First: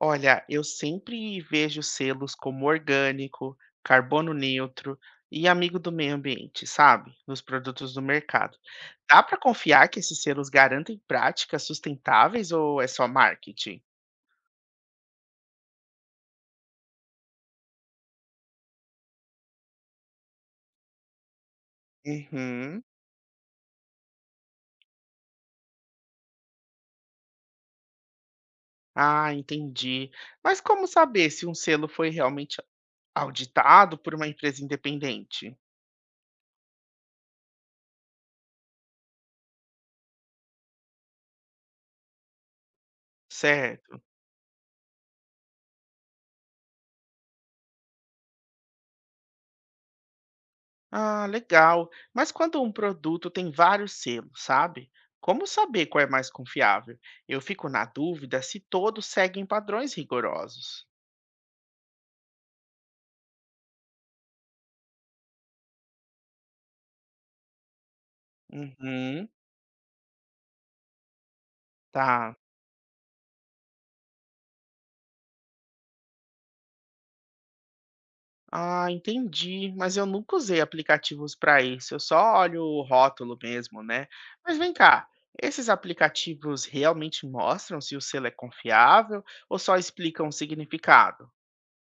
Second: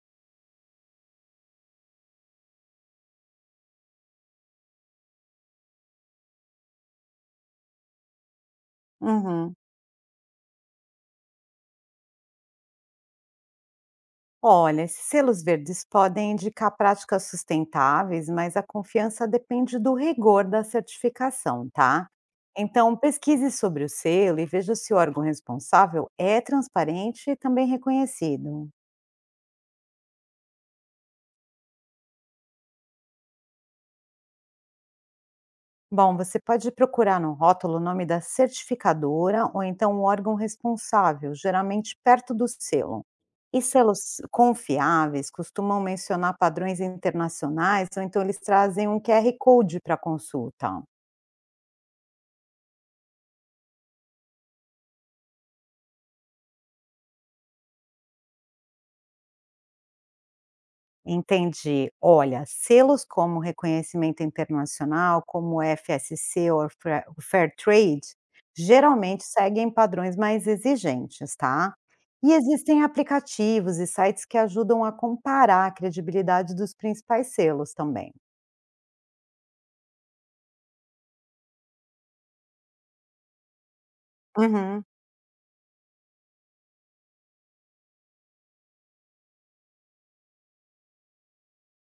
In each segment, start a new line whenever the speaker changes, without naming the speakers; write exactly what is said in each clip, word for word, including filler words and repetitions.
Olha, eu sempre vejo selos como orgânico, carbono neutro e amigo do meio ambiente, sabe? Nos produtos do mercado. Dá para
Uhum.
confiar que esses selos garantem práticas sustentáveis ou é só marketing?
Olha, esses selos verdes podem indicar práticas sustentáveis, mas a confiança depende do rigor da certificação, tá?
Uhum.
Então, pesquise sobre o selo e veja se o órgão responsável é transparente e também reconhecido.
Ah, entendi. Mas como saber se um selo foi realmente auditado por uma empresa independente?
Bom, você pode procurar no rótulo o nome da certificadora ou então o órgão responsável, geralmente perto do selo. E
Certo.
selos confiáveis costumam mencionar padrões internacionais ou então eles trazem um Q R Code para consulta.
Ah, legal. Mas quando um produto tem vários selos, sabe? Como saber qual é mais confiável? Eu fico na dúvida se todos seguem padrões rigorosos.
Entendi. Olha, selos como reconhecimento internacional, como o F S C ou Fra- o Fair Trade, geralmente
Uhum,
seguem padrões mais exigentes, tá? E
tá.
existem aplicativos e sites que ajudam a comparar a credibilidade dos principais selos também.
Ah, entendi. Mas eu nunca usei aplicativos para isso. Eu só olho o rótulo mesmo, né? Mas vem
Uhum.
cá, esses aplicativos realmente mostram se o selo é confiável ou só explicam o significado?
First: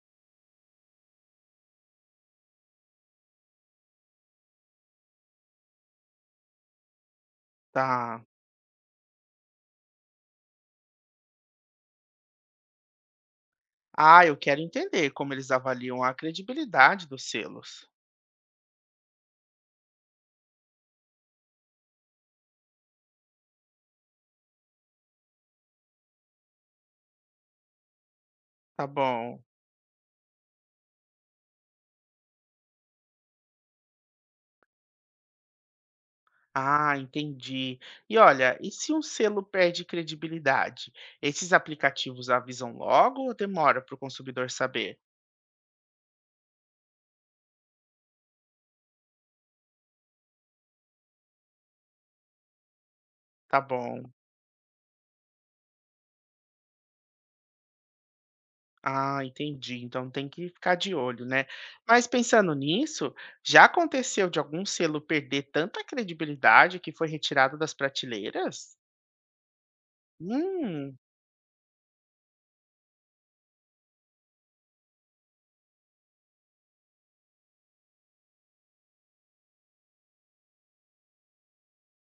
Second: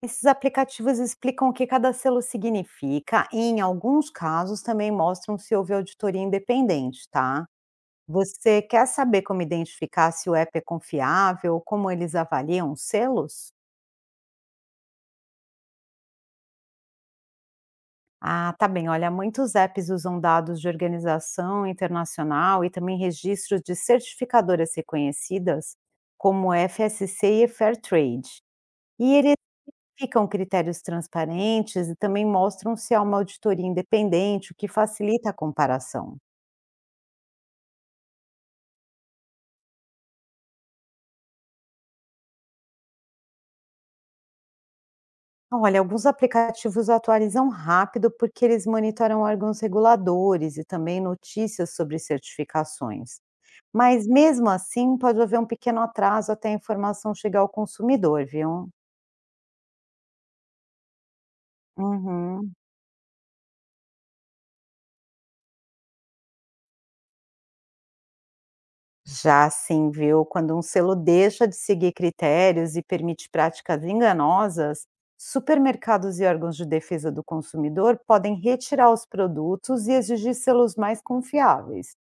Esses aplicativos explicam o que cada selo significa e, em alguns casos, também mostram se houve auditoria independente, tá?
Tá.
Você quer saber como identificar se o app é confiável, como eles avaliam os selos?
Ah, eu quero entender como eles avaliam a credibilidade dos selos.
Ah, tá bem. Olha, muitos apps usam dados de organização internacional e também registros de certificadoras reconhecidas, como F S C e Fairtrade.
Tá
E eles
bom.
ficam critérios transparentes e também mostram se há uma auditoria independente, o que facilita a comparação.
Ah, entendi. E olha, e se um selo perde credibilidade? Esses aplicativos avisam logo ou demora para o consumidor saber?
Olha, alguns aplicativos atualizam rápido porque eles monitoram órgãos reguladores e também notícias sobre certificações.
Tá bom.
Mas mesmo assim, pode haver um pequeno atraso até a informação chegar ao consumidor, viu?
Ah, entendi. Então tem que ficar de olho, né? Mas pensando
Uhum.
nisso, já aconteceu de algum selo perder tanta credibilidade que foi retirado das prateleiras?
Já sim, viu? Quando um selo
Hum,
deixa de seguir critérios e permite práticas enganosas, supermercados e órgãos de defesa do consumidor podem retirar os produtos e exigir selos mais confiáveis.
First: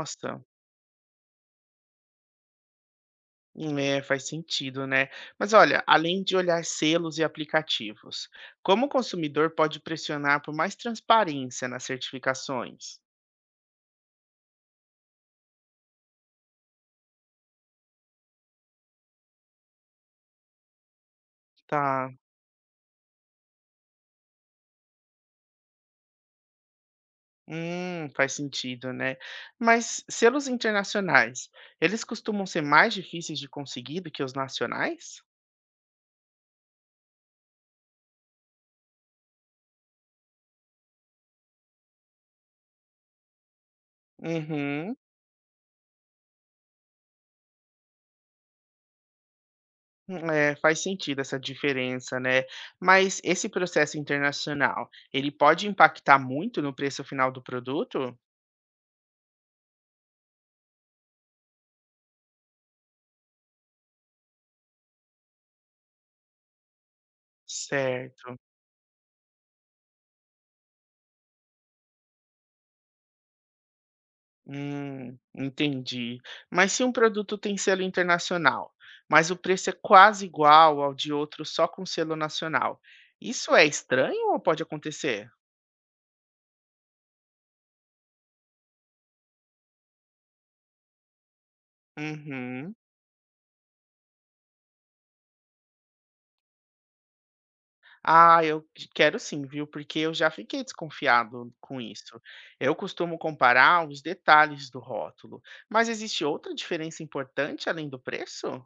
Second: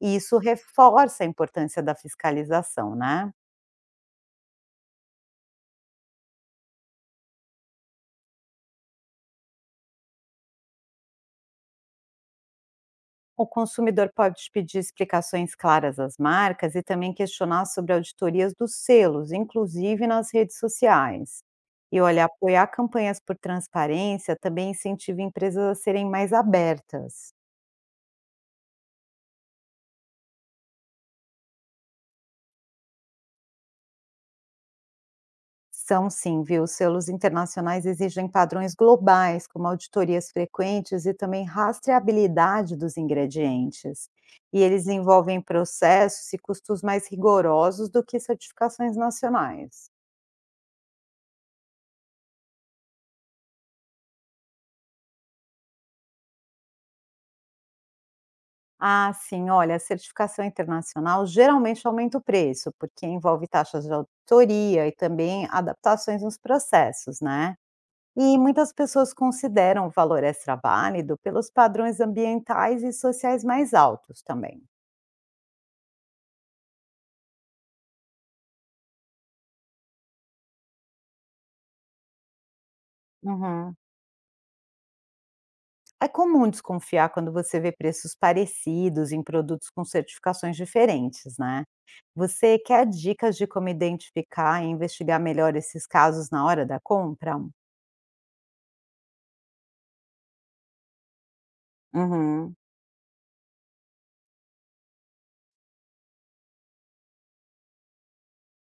E isso reforça a importância da fiscalização, né.
É, faz sentido, né? Mas olha, além de olhar selos e aplicativos, como o consumidor pode pressionar por mais transparência nas certificações?
O consumidor pode pedir explicações claras às marcas e também questionar sobre auditorias dos selos, inclusive nas redes sociais. E
Tá.
olha, apoiar campanhas por transparência também incentiva empresas a serem mais abertas.
Hum, faz sentido, né? Mas selos internacionais, eles costumam ser mais difíceis de conseguir do que os nacionais?
São sim, viu? Selos internacionais exigem padrões globais, como auditorias frequentes e também rastreabilidade dos ingredientes. E eles
Uhum.
envolvem processos e custos mais rigorosos do que certificações nacionais.
É, faz sentido essa diferença, né? Mas esse processo internacional, ele pode impactar muito no preço final do produto?
Ah, sim, olha, a certificação internacional geralmente aumenta o preço, porque envolve taxas de auditoria e também adaptações nos processos, né?
Certo.
E muitas pessoas consideram o valor extra válido pelos padrões ambientais e sociais mais altos também.
Hum, entendi. Mas se um produto tem selo internacional, mas o preço é quase igual ao de outro só com selo nacional, isso é
Uhum.
estranho ou pode acontecer?
É comum desconfiar quando você vê preços parecidos em produtos com certificações diferentes, né? Você
Uhum.
quer dicas de como identificar e investigar melhor esses casos na hora da compra?
Ah, eu de- quero sim, viu? Porque eu já fiquei desconfiado com isso.
Uhum.
Eu costumo comparar os detalhes do rótulo, mas existe outra diferença importante além do preço?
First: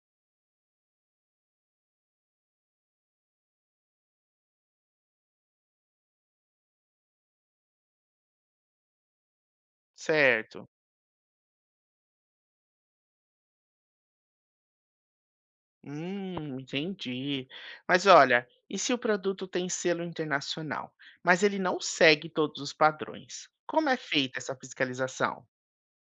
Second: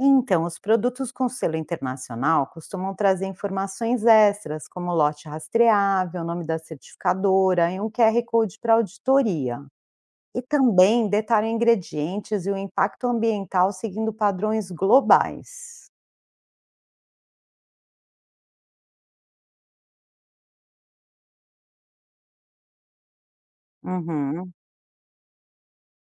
Então, os produtos com selo internacional costumam trazer informações extras, como lote rastreável, nome da certificadora e um Q R Code para auditoria. E
Certo.
também detalham ingredientes e o impacto ambiental seguindo padrões globais.
Hum, entendi. Mas olha, e se o produto tem selo internacional, mas ele não segue todos os padrões? Como é feita
Uhum.
essa fiscalização?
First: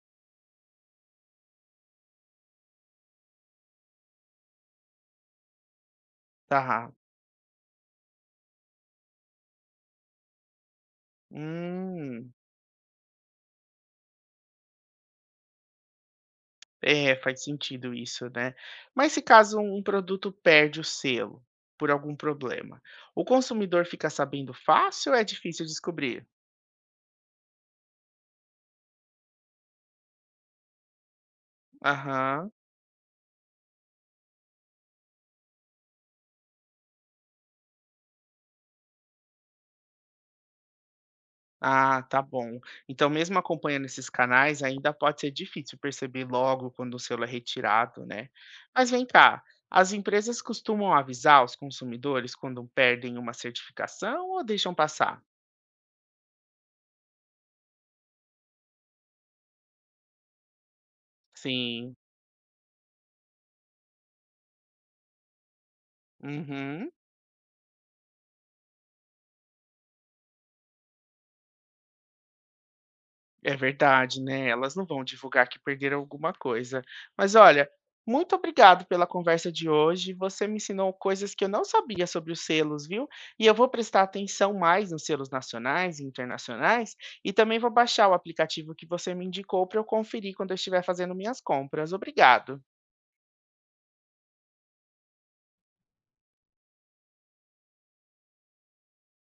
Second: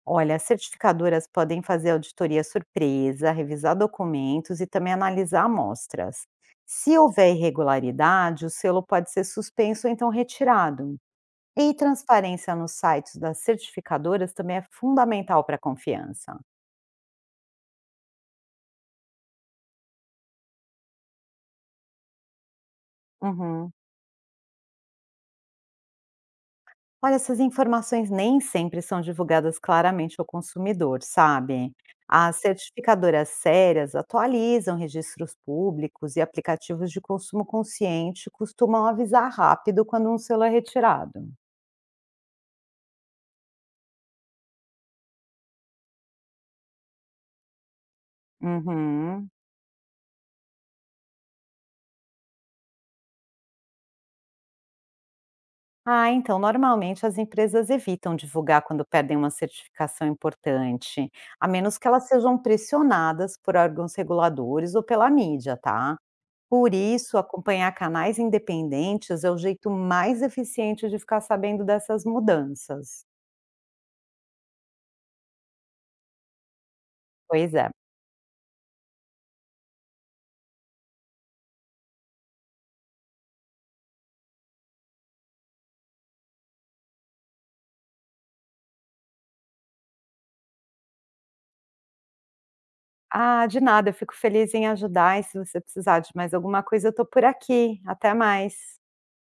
Olha, as certificadoras podem fazer auditoria surpresa, revisar documentos e também analisar amostras.
Tá.
Se houver irregularidade, o selo pode ser suspenso ou então retirado. E
Hum,
transparência nos sites das certificadoras também é fundamental para a confiança.
é, faz sentido isso, né? Mas se caso um produto perde o selo por algum problema, o
Uhum.
consumidor fica sabendo fácil ou é difícil descobrir?
Olha, essas informações nem sempre são divulgadas claramente ao consumidor, sabe? As
Aham.
certificadoras sérias atualizam registros públicos e aplicativos de consumo consciente costumam avisar rápido quando um selo é retirado.
Ah, tá bom. Então, mesmo acompanhando esses canais, ainda pode ser difícil perceber logo quando o selo é retirado, né? Mas vem
Uhum.
cá, as empresas costumam avisar os consumidores quando perdem uma certificação ou deixam passar?
Ah, então, normalmente as empresas evitam divulgar quando perdem uma certificação importante, a menos que
Sim.
elas sejam pressionadas por órgãos reguladores ou pela mídia, tá? Por
Uhum.
isso, acompanhar canais independentes é o jeito mais eficiente de ficar sabendo dessas mudanças.
É verdade, né? Elas não vão divulgar que perderam alguma coisa. Mas
Pois
olha,
é.
muito obrigado pela conversa de hoje. Você me ensinou coisas que eu não sabia sobre os selos, viu? E eu vou prestar atenção mais nos selos nacionais e internacionais e também vou baixar o aplicativo que você me indicou para eu conferir quando eu estiver fazendo minhas compras. Obrigado.
Ah, de nada, eu fico feliz em ajudar e se você precisar de mais alguma coisa, eu tô por aqui. Até mais.